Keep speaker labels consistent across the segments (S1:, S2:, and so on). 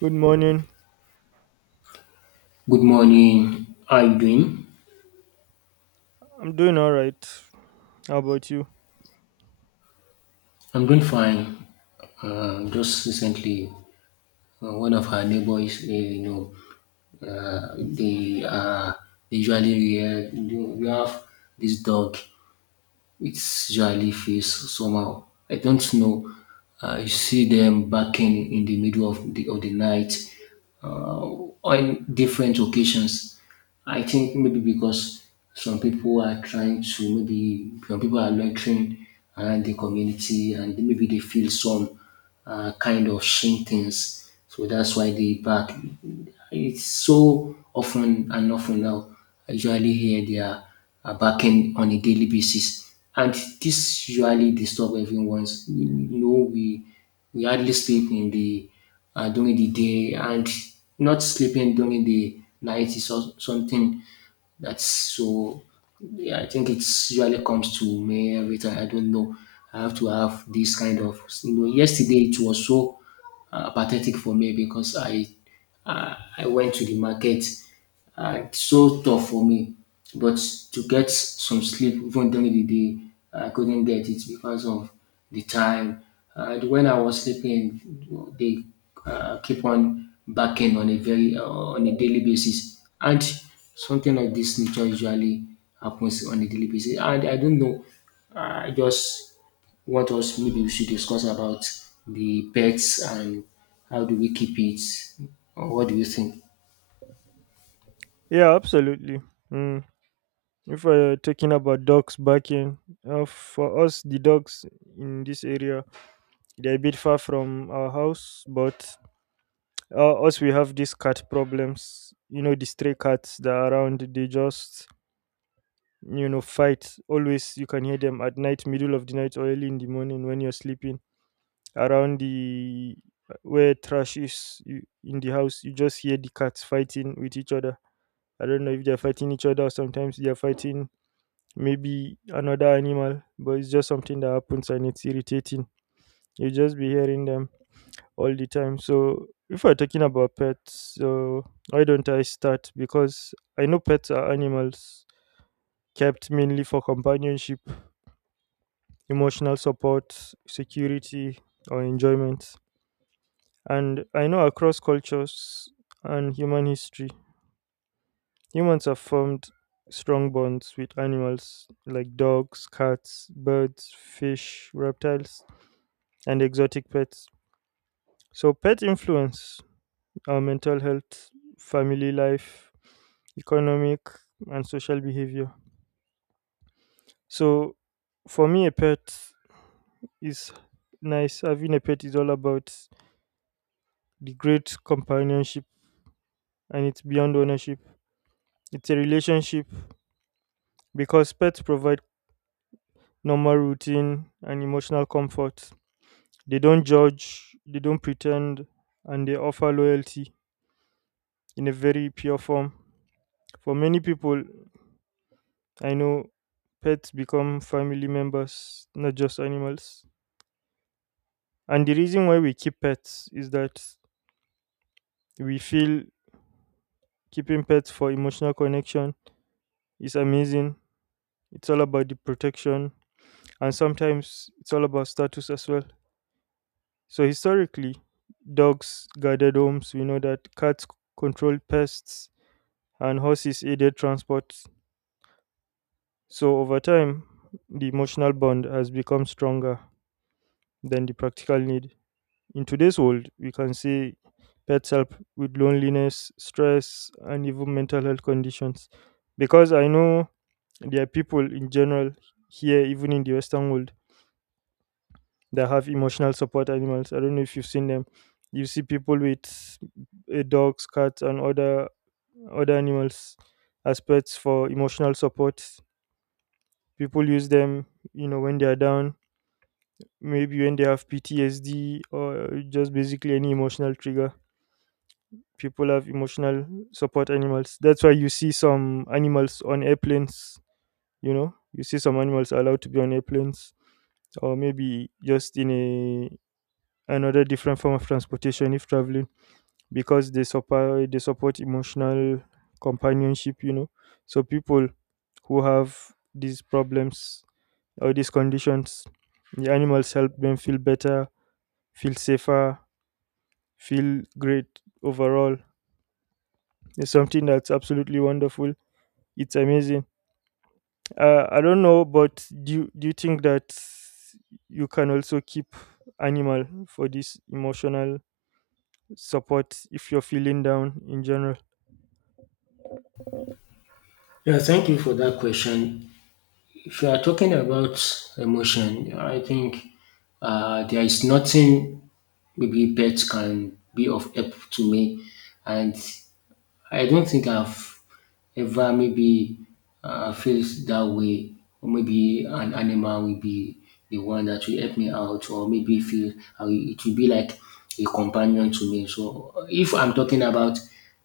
S1: Good morning.
S2: Good morning. How are you doing?
S1: I'm doing all right. How about you?
S2: I'm doing fine. Just recently, one of our neighbors, uh, they uh, they usually we have this dog. It's jellyfish somehow. I don't know. I see them barking in the middle of the night uh, on different occasions. I think maybe because some people are trying to maybe some people are loitering around the community, and maybe they feel some kind of shame things. So that's why they bark. It's so often and often now. I usually hear their backend on a daily basis. And this usually disturb everyone's. You know, we hardly sleep in the during the day, and not sleeping during the night is also something that's so. Yeah, I think it's usually comes to me every time. I don't know. I have to have this kind of. You know, yesterday it was so pathetic for me because I went to the market. It's so tough for me. But to get some sleep even during the day, I couldn't get it because of the time. And when I was sleeping, they keep on backing on a very on a daily basis, and something like this nature usually happens on a daily basis. And I don't know, I just want us maybe we should discuss about the pets and how do we keep it, or what do you think?
S1: Yeah, absolutely. Mm. If we're talking about dogs barking, for us, the dogs in this area, they're a bit far from our house, but us, we have these cat problems. You know, the stray cats that are around, they just, you know, fight. Always, you can hear them at night, middle of the night, or early in the morning when you're sleeping around the where trash is you, in the house. You just hear the cats fighting with each other. I don't know if they're fighting each other or sometimes they're fighting maybe another animal, but it's just something that happens and it's irritating. You just be hearing them all the time. So if we're talking about pets, so why don't I start? Because I know pets are animals kept mainly for companionship, emotional support, security, or enjoyment. And I know across cultures and human history, humans have formed strong bonds with animals like dogs, cats, birds, fish, reptiles, and exotic pets. So, pet influence our mental health, family life, economic, and social behavior. So, for me, a pet is nice. Having a pet is all about the great companionship and it's beyond ownership. It's a relationship because pets provide normal routine and emotional comfort. They don't judge, they don't pretend, and they offer loyalty in a very pure form. For many people I know, pets become family members, not just animals. And the reason why we keep pets is that we feel keeping pets for emotional connection is amazing. It's all about the protection, and sometimes it's all about status as well. So, historically, dogs guarded homes. We know that controlled pests, and horses aided transport. So over time, the emotional bond has become stronger than the practical need. In today's world, we can see pets help with loneliness, stress, and even mental health conditions. Because I know there are people in general here, even in the Western world, that have emotional support animals. I don't know if you've seen them. You see people with dogs, cats, and other animals as pets for emotional support. People use them, you know, when they are down. Maybe when they have PTSD or just basically any emotional trigger. People have emotional support animals. That's why you see some animals on airplanes, you know? You see some animals are allowed to be on airplanes or maybe just in a another different form of transportation if traveling because they support emotional companionship, you know. So people who have these problems or these conditions, the animals help them feel better, feel safer, feel great overall. It's something that's absolutely wonderful. It's amazing. I don't know, but do you think that you can also keep animal for this emotional support if you're feeling down in general?
S2: Yeah, thank you for that question. If you are talking about emotion, I think there is nothing maybe pets can be of help to me, and I don't think I've ever maybe feels that way, or maybe an animal will be the one that will help me out, or maybe feel it will be like a companion to me. So if I'm talking about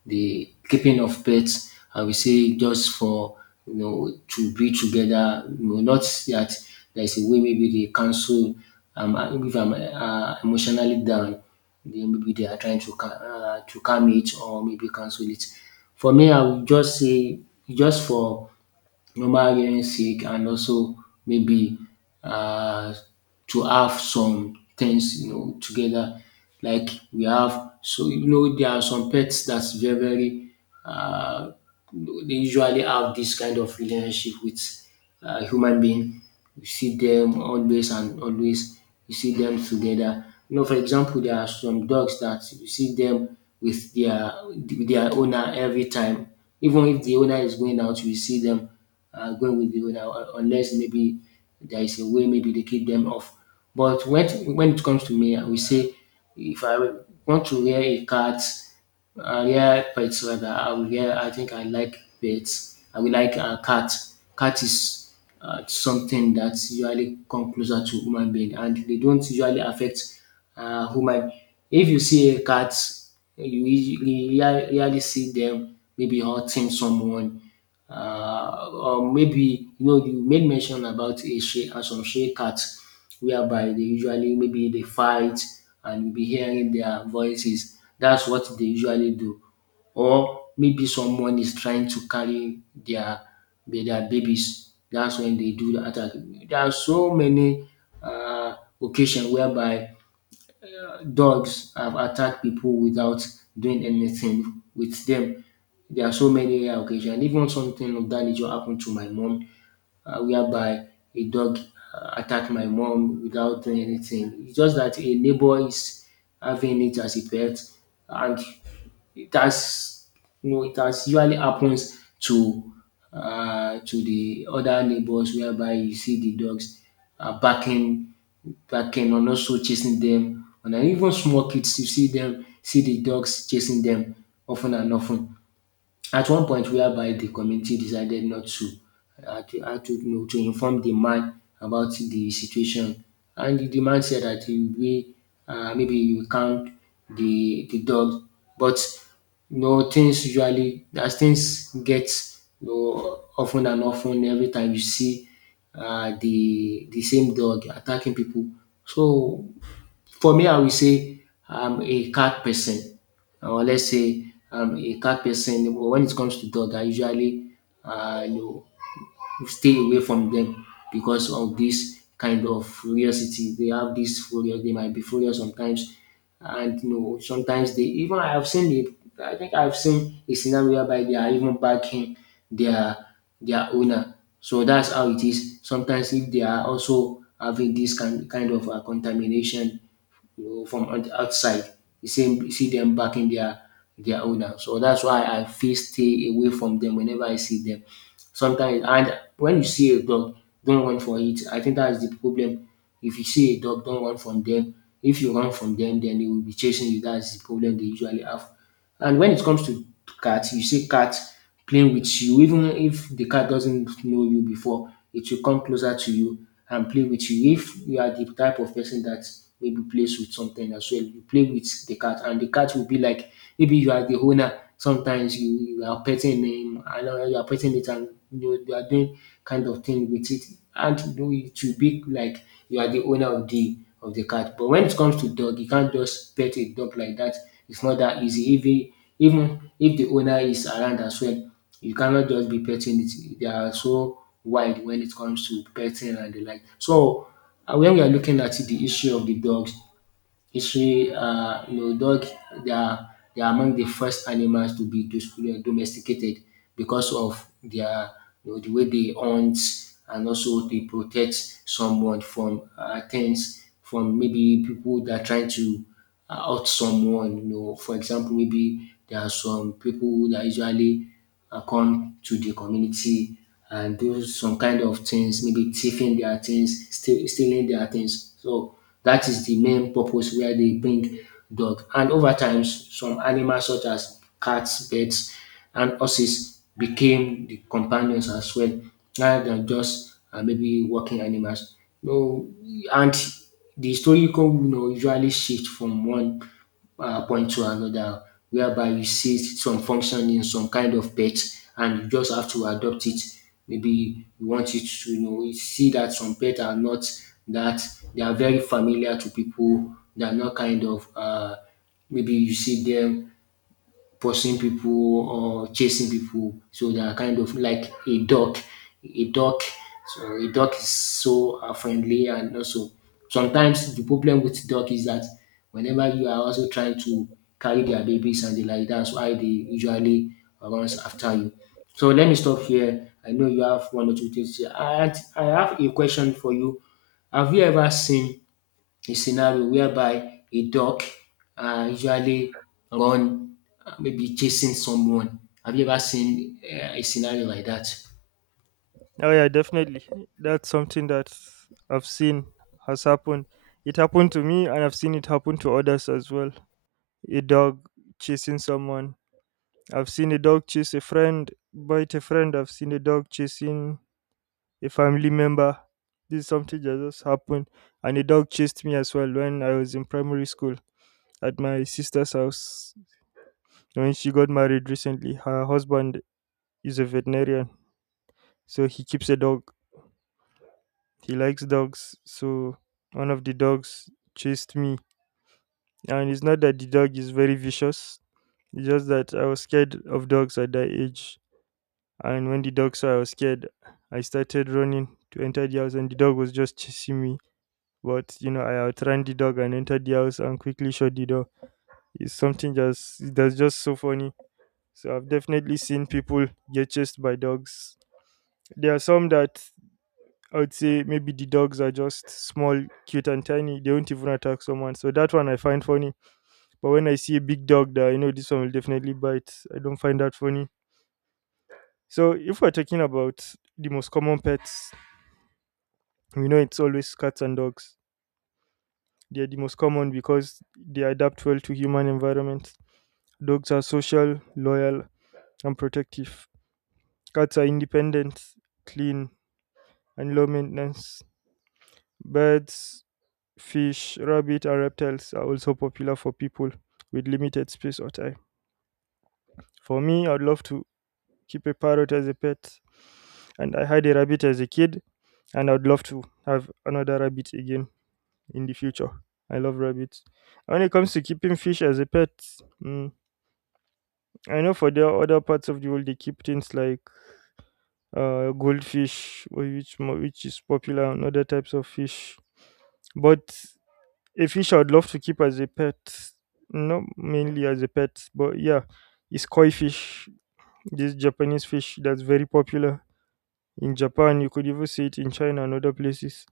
S2: the keeping of pets, I will say just for, you know, to be together. You know, not that there is a way maybe they cancel. If I'm emotionally down, then maybe they are trying to to calm it or maybe cancel it. For me, I would just say just for normal hearing sake and also maybe uh to have some things, you know, together, like we have. So you know, there are some pets that's very very uh they usually have this kind of relationship with human being. You see them always and always. You see them together. You know, for example, there are some dogs that you see them with their owner every time. Even if the owner is going out, you see them going with the owner, unless maybe there is a way maybe they keep them off. But when it comes to me, I will say if I want to wear a cat, yeah, pets rather. I will, yeah, I think I like pets. I will like cat. Cat is something that usually come closer to human being, and they don't usually affect human. If you see a cat, you usually rarely see them maybe hurting someone, or maybe, you know, you made mention about a Shea and some Shea cats, whereby they usually maybe they fight and you'll be hearing their voices. That's what they usually do. Or maybe someone is trying to carry their babies. That's when they do the attack. There are so many uh, occasions whereby dogs have attacked people without doing anything with them. There are so many rare occasion. Even something of that nature happened to my mom, whereby a dog attacked my mom without doing anything. It's just that a neighbor is having it as a pet, and it has, you know, it has usually happens to the other neighbors, whereby you see the dogs are barking and also chasing them, and then even small kids you see them see the dogs chasing them often and often. At one point, whereby the committee decided not to to, you know, to inform the man about the situation, and the man said that he we maybe you count the dog, but you know things usually as things get, you know, often and often, every time you see the same dog attacking people. So for me, I will say I'm a cat person, or let's say a cat person. But when it comes to dog, I usually, you know, stay away from them because of this kind of curiosity. They have this furious, they might be furious sometimes. And you know, sometimes they even I have seen it. I think I've seen a scenario whereby they are even backing their their owner. So that's how it is. Sometimes if they are also having this kind of contamination, you know, from outside, you see them backing their owner. So that's why I feel stay away from them whenever I see them sometimes. And when you see a dog, don't run for it. I think that is the problem. If you see a dog, don't run from them. If you run from them, then they will be chasing you. That's the problem they usually have. And when it comes to cat, you see cat playing with you. Even if the cat doesn't know you before, it will come closer to you and play with you. If you are the type of person that maybe plays with something as well, you play with the cat, and the cat will be like maybe you are the owner. Sometimes you, you are petting them, and you are petting it, and you are doing kind of thing with it, and you, it will be like you are the owner of the cat. But when it comes to dog, you can't just pet a dog like that. It's not that easy. Even if the owner is around as well, you cannot just be petting it. They are so wide when it comes to petting and the like. So when we are looking at the issue of the dogs, history, you know, dog, they are, they are among the first animals to be you know, domesticated because of their, you know, the way they hunt and also they protect someone from things, from maybe people that are trying to out someone. You know, for example, maybe there are some people that usually come to the community and do some kind of things, maybe thieving their things, stealing their things. So that is the main purpose where they bring dog. And over time, some animals such as cats, birds, and horses became the companions as well, rather than just maybe working animals. No, and the historical, you know, usually shift from one point to another, whereby you see some function in some kind of pet and you just have to adopt it. Maybe you want it to, you know, you see that some pets are not that they are very familiar to people. They are not kind of maybe you see them pursuing people or chasing people. So they are kind of like a dog. A dog, so a dog is so friendly, and also sometimes the problem with dog is that whenever you are also trying to carry their babies and the like, that's why they usually runs after you. So let me stop here. I know you have one or two things here. I have a question for you. Have you ever seen a scenario whereby a dog usually run maybe chasing someone. Have you ever seen a scenario like that?
S1: Oh yeah, definitely. That's something that I've seen has happened. It happened to me, and I've seen it happen to others as well. A dog chasing someone. I've seen a dog chase a friend, bite a friend. I've seen a dog chasing a family member. This is something that just happened, and a dog chased me as well when I was in primary school at my sister's house. When she got married recently, her husband is a veterinarian, so he keeps a dog. He likes dogs, so one of the dogs chased me. And it's not that the dog is very vicious, it's just that I was scared of dogs at that age. And when the dog saw I was scared, I started running to enter the house, and the dog was just chasing me. But you know, I outran the dog and entered the house and quickly shut the door. It's something just that's just so funny. So I've definitely seen people get chased by dogs. There are some that I would say maybe the dogs are just small, cute, and tiny. They won't even attack someone. So that one I find funny. But when I see a big dog that I know this one will definitely bite, I don't find that funny. So if we're talking about the most common pets, we know it's always cats and dogs. They are the most common because they adapt well to human environment. Dogs are social, loyal, and protective. Cats are independent, clean, and low maintenance. Birds, fish, rabbit, and reptiles are also popular for people with limited space or time. For me, I'd love to keep a parrot as a pet, and I had a rabbit as a kid, and I'd love to have another rabbit again in the future. I love rabbits. When it comes to keeping fish as a pet, mm, I know for the other parts of the world they keep things like goldfish, which is popular, and other types of fish. But a fish I would love to keep as a pet, not mainly as a pet, but yeah, is koi fish, this Japanese fish that's very popular in Japan. You could even see it in China and other places.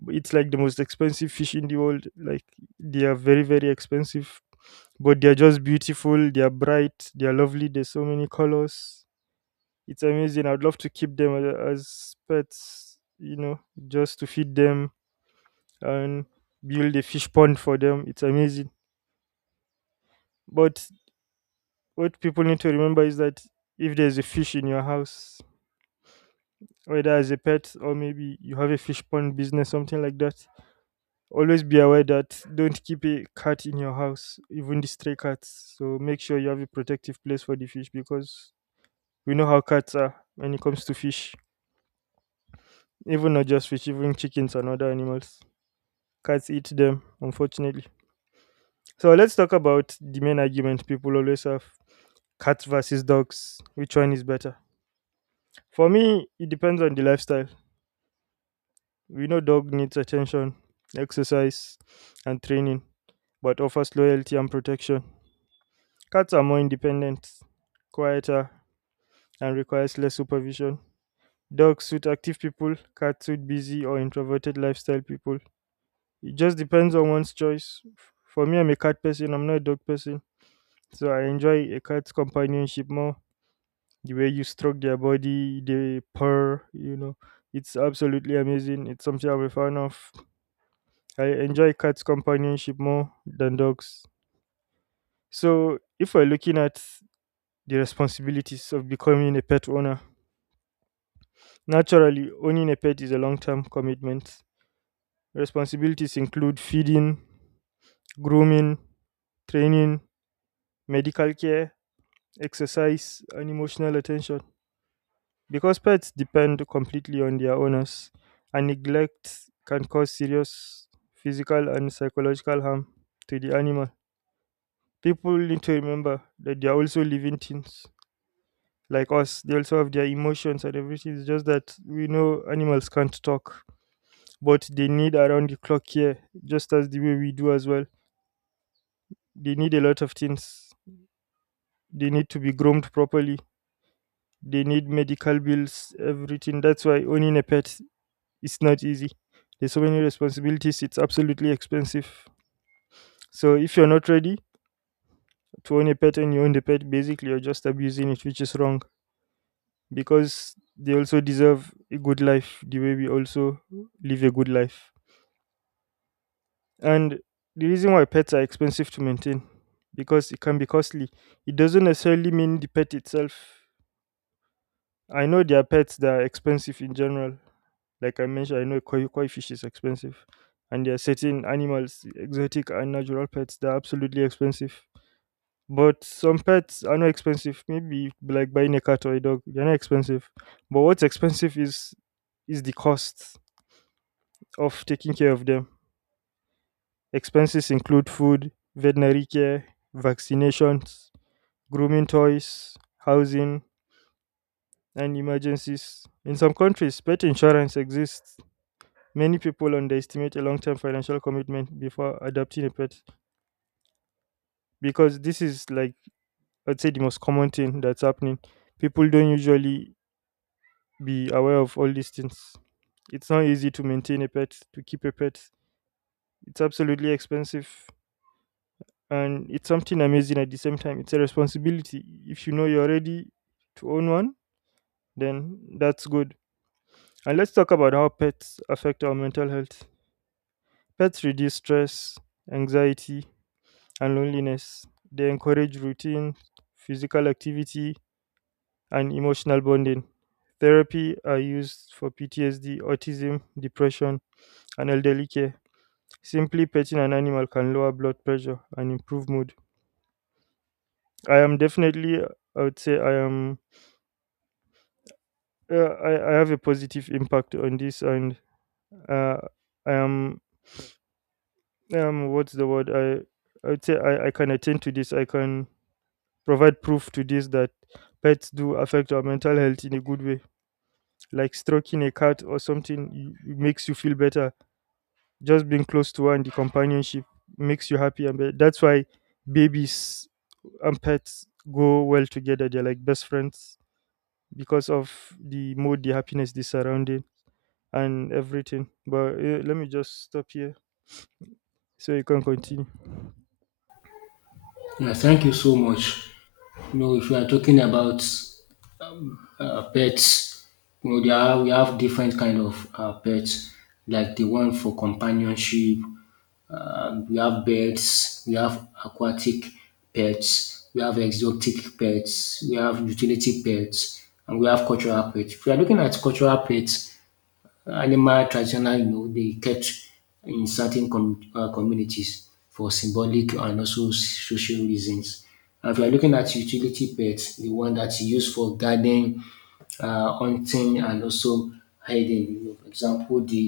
S1: But it's like the most expensive fish in the world. Like they are very, very expensive, but they are just beautiful. They are bright. They are lovely. There's so many colors. It's amazing. I'd love to keep them as pets. You know, just to feed them and build a fish pond for them. It's amazing. But what people need to remember is that if there's a fish in your house, whether as a pet or maybe you have a fish pond business, something like that, always be aware that don't keep a cat in your house, even the stray cats. So make sure you have a protective place for the fish because we know how cats are when it comes to fish. Even not just fish, even chickens and other animals. Cats eat them, unfortunately. So let's talk about the main argument people always have: cats versus dogs. Which one is better? For me, it depends on the lifestyle. We know dog needs attention, exercise, and training, but offers loyalty and protection. Cats are more independent, quieter, and requires less supervision. Dogs suit active people, cats suit busy or introverted lifestyle people. It just depends on one's choice. For me, I'm a cat person, I'm not a dog person. So I enjoy a cat's companionship more. The way you stroke their body, they purr, you know. It's absolutely amazing. It's something I'm a fan of. I enjoy cats' companionship more than dogs. So, if we're looking at the responsibilities of becoming a pet owner, naturally, owning a pet is a long term commitment. Responsibilities include feeding, grooming, training, medical care, exercise, and emotional attention. Because pets depend completely on their owners, and neglect can cause serious physical and psychological harm to the animal. People need to remember that they are also living things like us. They also have their emotions and everything. It's just that we know animals can't talk, but they need around the clock care, just as the way we do as well. They need a lot of things. They need to be groomed properly. They need medical bills, everything. That's why owning a pet is not easy. There's so many responsibilities. It's absolutely expensive. So if you're not ready to own a pet and you own the pet, basically you're just abusing it, which is wrong because they also deserve a good life the way we also live a good life. And the reason why pets are expensive to maintain because it can be costly. It doesn't necessarily mean the pet itself. I know there are pets that are expensive in general. Like I mentioned, I know koi fish is expensive. And there are certain animals, exotic and natural pets, that are absolutely expensive. But some pets are not expensive. Maybe like buying a cat or a dog, they're not expensive. But what's expensive is the cost of taking care of them. Expenses include food, veterinary care, vaccinations, grooming toys, housing, and emergencies. In some countries, pet insurance exists. Many people underestimate a long term financial commitment before adopting a pet because this is, like, I'd say, the most common thing that's happening. People don't usually be aware of all these things. It's not easy to maintain a pet, to keep a pet, it's absolutely expensive. And it's something amazing at the same time. It's a responsibility. If you know you're ready to own one, then that's good. And let's talk about how pets affect our mental health. Pets reduce stress, anxiety, and loneliness. They encourage routine, physical activity, and emotional bonding. Therapy are used for PTSD, autism, depression, and elderly care. Simply petting an animal can lower blood pressure and improve mood. I am definitely, I would say, I am… Yeah, I have a positive impact on this, and uh, I am, um what's the word? I would say I can attend to this. I can provide proof to this that pets do affect our mental health in a good way. Like stroking a cat or something it makes you feel better. Just being close to her, and the companionship makes you happy, and that's why babies and pets go well together. They're like best friends because of the mood, the happiness, the surrounding, and everything. But let me just stop here so you can continue.
S2: Yeah, thank you so much. You know, if you are talking about pets. You know, we have different kind of pets, like the one for companionship. We have birds. We have aquatic pets. We have exotic pets. We have utility pets, and we have cultural pets. If you are looking at cultural pets, animal traditional, you know, they kept in certain communities for symbolic and also social reasons. And if you are looking at utility pets, the one that's used for gardening, hunting and also hiding, you know. For example, the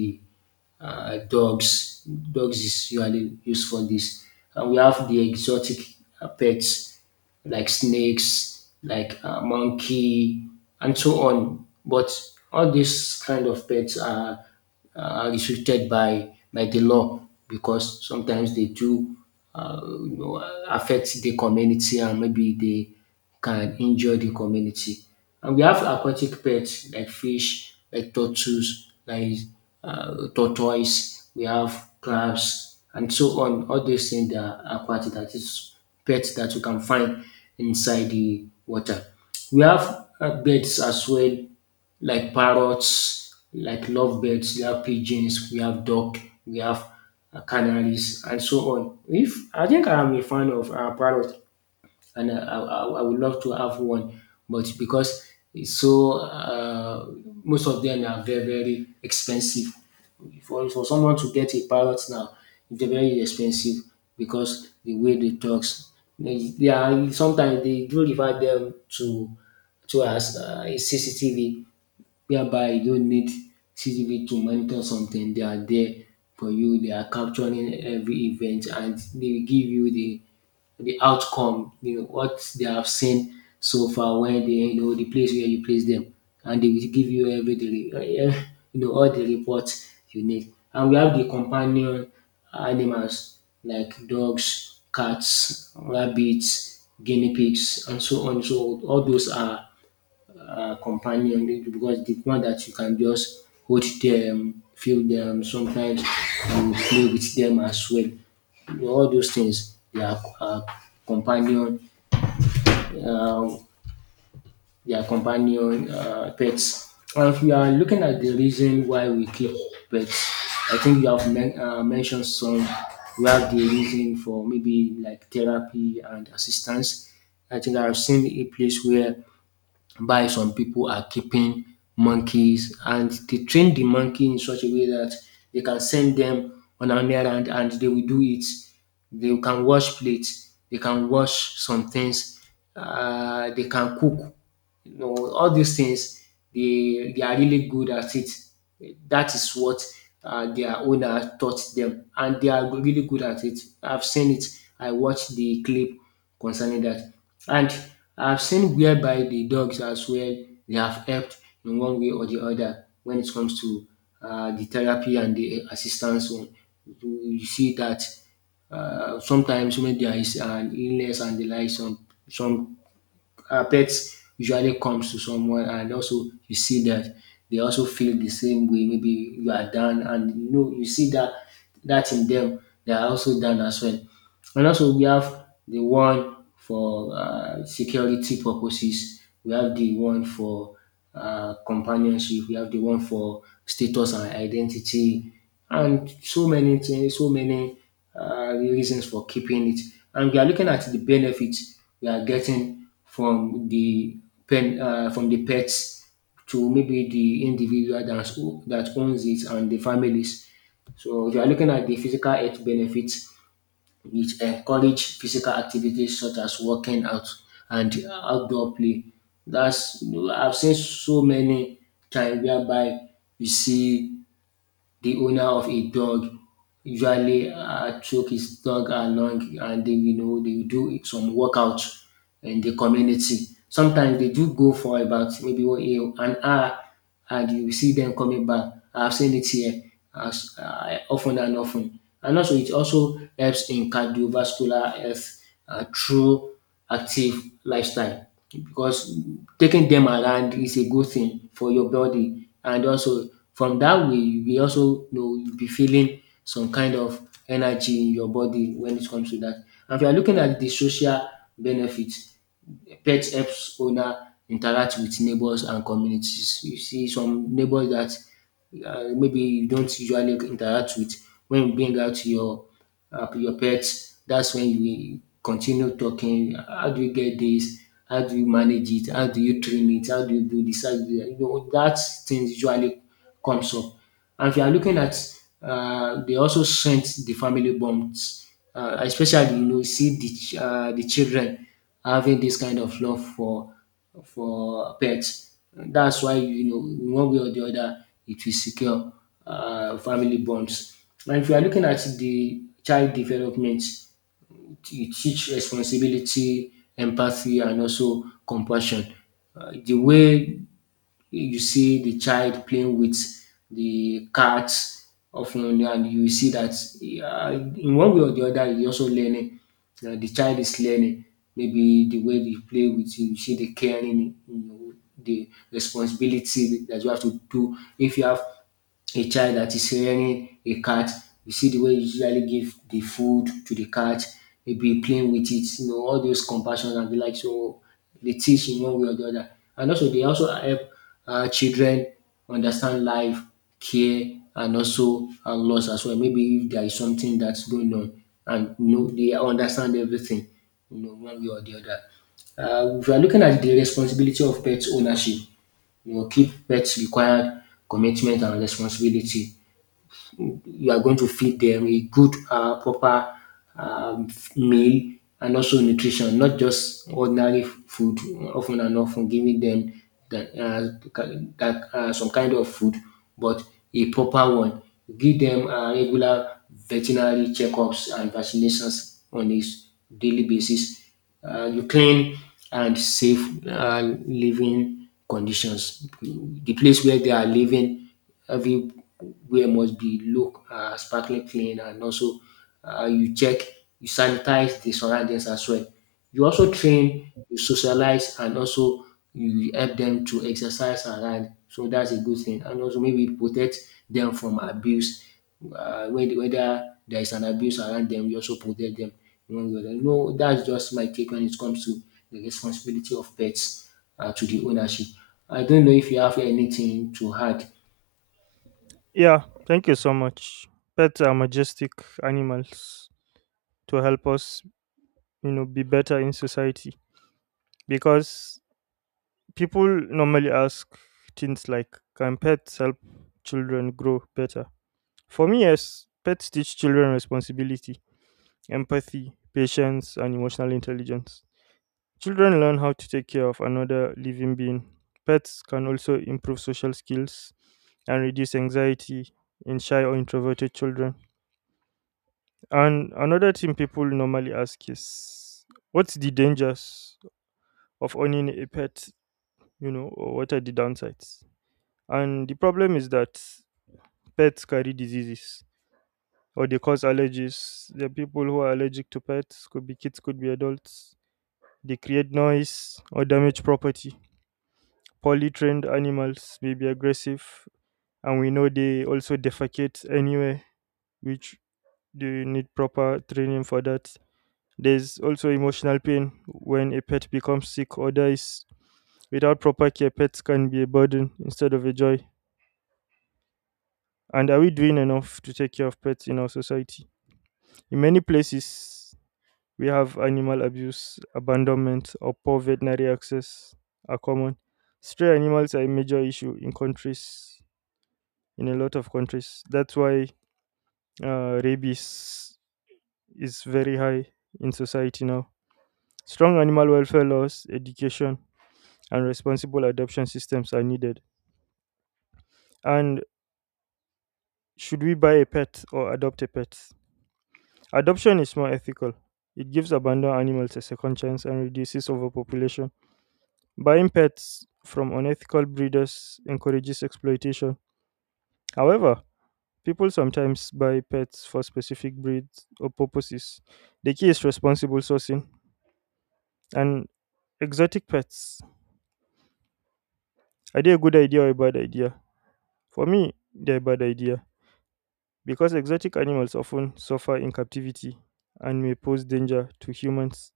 S2: dogs. Dogs is usually used for this. And we have the exotic pets like snakes, like monkey, and so on. But all these kind of pets are restricted by the law, because sometimes they do, you know, affect the community, and maybe they can injure the community. And we have aquatic pets like fish, like turtles, like tortoise, we have crabs, and so on. All these things that are aquatic, that is, pets that you can find inside the water. We have birds as well, like parrots, like lovebirds, we have pigeons, we have duck, we have canaries, and so on. If I think I'm a fan of parrot, and I would love to have one, but because it's so most of them are very very expensive. For someone to get a parrot now, they're very expensive because the way they talks, they are sometimes they do refer them to as a CCTV whereby you don't need CCTV to monitor something. They are there for you. They are capturing every event and they will give you the outcome, you know, what they have seen so far when they, you know, the place where you place them, and they will give you everything you know, all the reports you need. And we have the companion animals like dogs, cats, rabbits, guinea pigs, and so on. So all those are companion because the one that you can just hold them, feel them, sometimes you play with them as well. All those things, they are companion, uh, they are companion pets. And if we are looking at the reason why we keep pets, I think you have mentioned some. We have the reason for maybe like therapy and assistance. I think I've seen a place where by some people are keeping monkeys and they train the monkey in such a way that they can send them on an errand and they will do it. They can wash plates, they can wash some things, they can cook, you know, all these things they are really good at it. That is what their owner taught them, and they are really good at it. I've seen it. I watched the clip concerning that, and I've seen whereby the dogs as well, they have helped in one way or the other when it comes to the therapy and the assistance. So you see that sometimes when there is an illness and the like, some pets usually comes to someone, and also you see that they also feel the same way. Maybe you are down, and you know, you see that, that in them, they are also down as well. And also we have the one for security purposes, we have the one for companionship, we have the one for status and identity, and so many things, so many reasons for keeping it. And we are looking at the benefits we are getting from the pen from the pets to maybe the individual that, that owns it, and the families. So if you are looking at the physical health benefits, it encourage physical activities such as working out and outdoor play. That's, you know, I've seen so many times whereby you see the owner of a dog usually took his dog along, and they, you know, they do some workout in the community. Sometimes they do go for about maybe an hour, and you see them coming back. I've seen it here as often and often. And also, it also helps in cardiovascular health through active lifestyle, because taking them around is a good thing for your body, and also from that way, you will also, you know, you be feeling some kind of energy in your body when it comes to that. And if you are looking at the social benefits, pet helps owner interact with neighbors and communities. You see some neighbors that maybe you don't usually interact with. When you bring out your pets, that's when you continue talking, how do you get this, how do you manage it, how do you train it, how do you do this, how do you, you know, that thing usually comes up. And if you are looking at they also strengthen the family bonds, especially, you know, see the the children having this kind of love for pets. That's why, you know, one way or the other it will secure family bonds. And if you are looking at the child development, it teach responsibility, empathy, and also compassion. The way you see the child playing with the cats often, and you see that in one way or the other, he's also learning, the child is learning, maybe the way they play with you, you see the caring, you know, the responsibility that you have to do if you have a child that is rearing a cat. You see the way you usually give the food to the cat, maybe playing with it, you know, all those compassion and the like. So they teach in one way or the other. And also they also help children understand life, care, and also and loss as well. Maybe if there is something that's going on, and you know, they understand everything, you know, one way or the other. If you are looking at the responsibility of pet ownership, you know, keep pets require commitment and responsibility. You are going to feed them a good, proper um, meal and also nutrition, not just ordinary food. Often and often, giving them that, some kind of food, but a proper one. Give them regular veterinary checkups and vaccinations on a daily basis. You clean and safe living conditions. The place where they are living, everywhere must be look sparkling clean, and also you check, you sanitize the surroundings as well. You also train, you socialize, and also you help them to exercise around. So that's a good thing. And also maybe protect them from abuse. Whether there is an abuse around them, you also protect them, one way or the other. No, that's just my take when it comes to the responsibility of pets to the ownership. I don't know if you have anything to add.
S1: Yeah, thank you so much. Pets are majestic animals to help us, you know, be better in society, because people normally ask things like, can pets help children grow better? For me, yes, pets teach children responsibility, empathy, patience, and emotional intelligence. Children learn how to take care of another living being. Pets can also improve social skills and reduce anxiety in shy or introverted children. And another thing people normally ask is, what's the dangers of owning a pet? You know, or what are the downsides? And the problem is that pets carry diseases or they cause allergies. There are people who are allergic to pets, could be kids, could be adults. They create noise or damage property. Poorly trained animals may be aggressive, and we know they also defecate anywhere, which they need proper training for that. There's also emotional pain when a pet becomes sick or dies. Without proper care, pets can be a burden instead of a joy. And are we doing enough to take care of pets in our society? In many places, we have animal abuse, abandonment, or poor veterinary access are common. Stray animals are a major issue in countries, in a lot of countries. That's why rabies is very high in society now. Strong animal welfare laws, education, and responsible adoption systems are needed. And should we buy a pet or adopt a pet? Adoption is more ethical. It gives abandoned animals a second chance and reduces overpopulation. Buying pets from unethical breeders encourages exploitation. However, people sometimes buy pets for specific breeds or purposes. The key is responsible sourcing. And exotic pets, are they a good idea or a bad idea? For me, they're a bad idea because exotic animals often suffer in captivity and may pose danger to humans.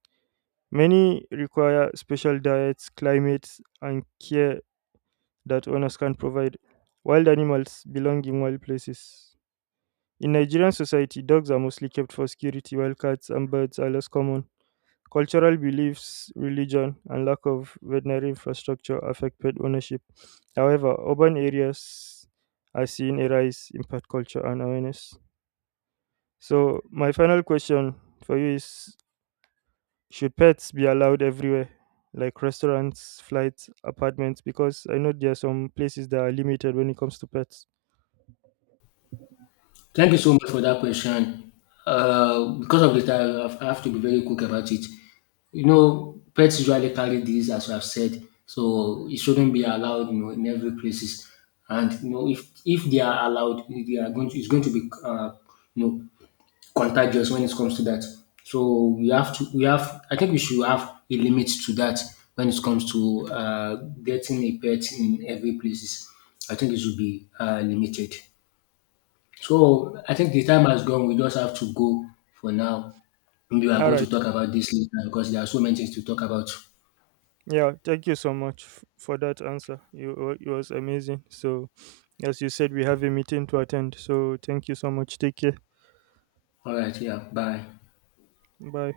S1: Many require special diets, climates, and care that owners can provide. Wild animals belong in wild places. In Nigerian society, dogs are mostly kept for security, while cats and birds are less common. Cultural beliefs, religion, and lack of veterinary infrastructure affect pet ownership. However, urban areas are seeing a rise in pet culture and awareness. So, my final question for you is, should pets be allowed everywhere, like restaurants, flights, apartments? Because I know there are some places that are limited when it comes to pets.
S2: Thank you so much for that question. Because of the time, I have to be very quick about it. You know, pets usually carry disease, as I've said, so it shouldn't be allowed, you know, in every places. And you know, if they are allowed, they are going to, it's going to be you know, contagious when it comes to that. So we have, I think we should have a limit to that when it comes to getting a pet in every places. I think it should be limited. So I think the time has gone. We just have to go for now. Maybe we are
S1: All
S2: going to
S1: right.
S2: talk about this later because there are so many things to talk about.
S1: Yeah. Thank you so much for that answer. It was amazing. So, as you said, we have a meeting to attend. So, thank you so much. Take care.
S2: All right, yeah, bye.
S1: Bye.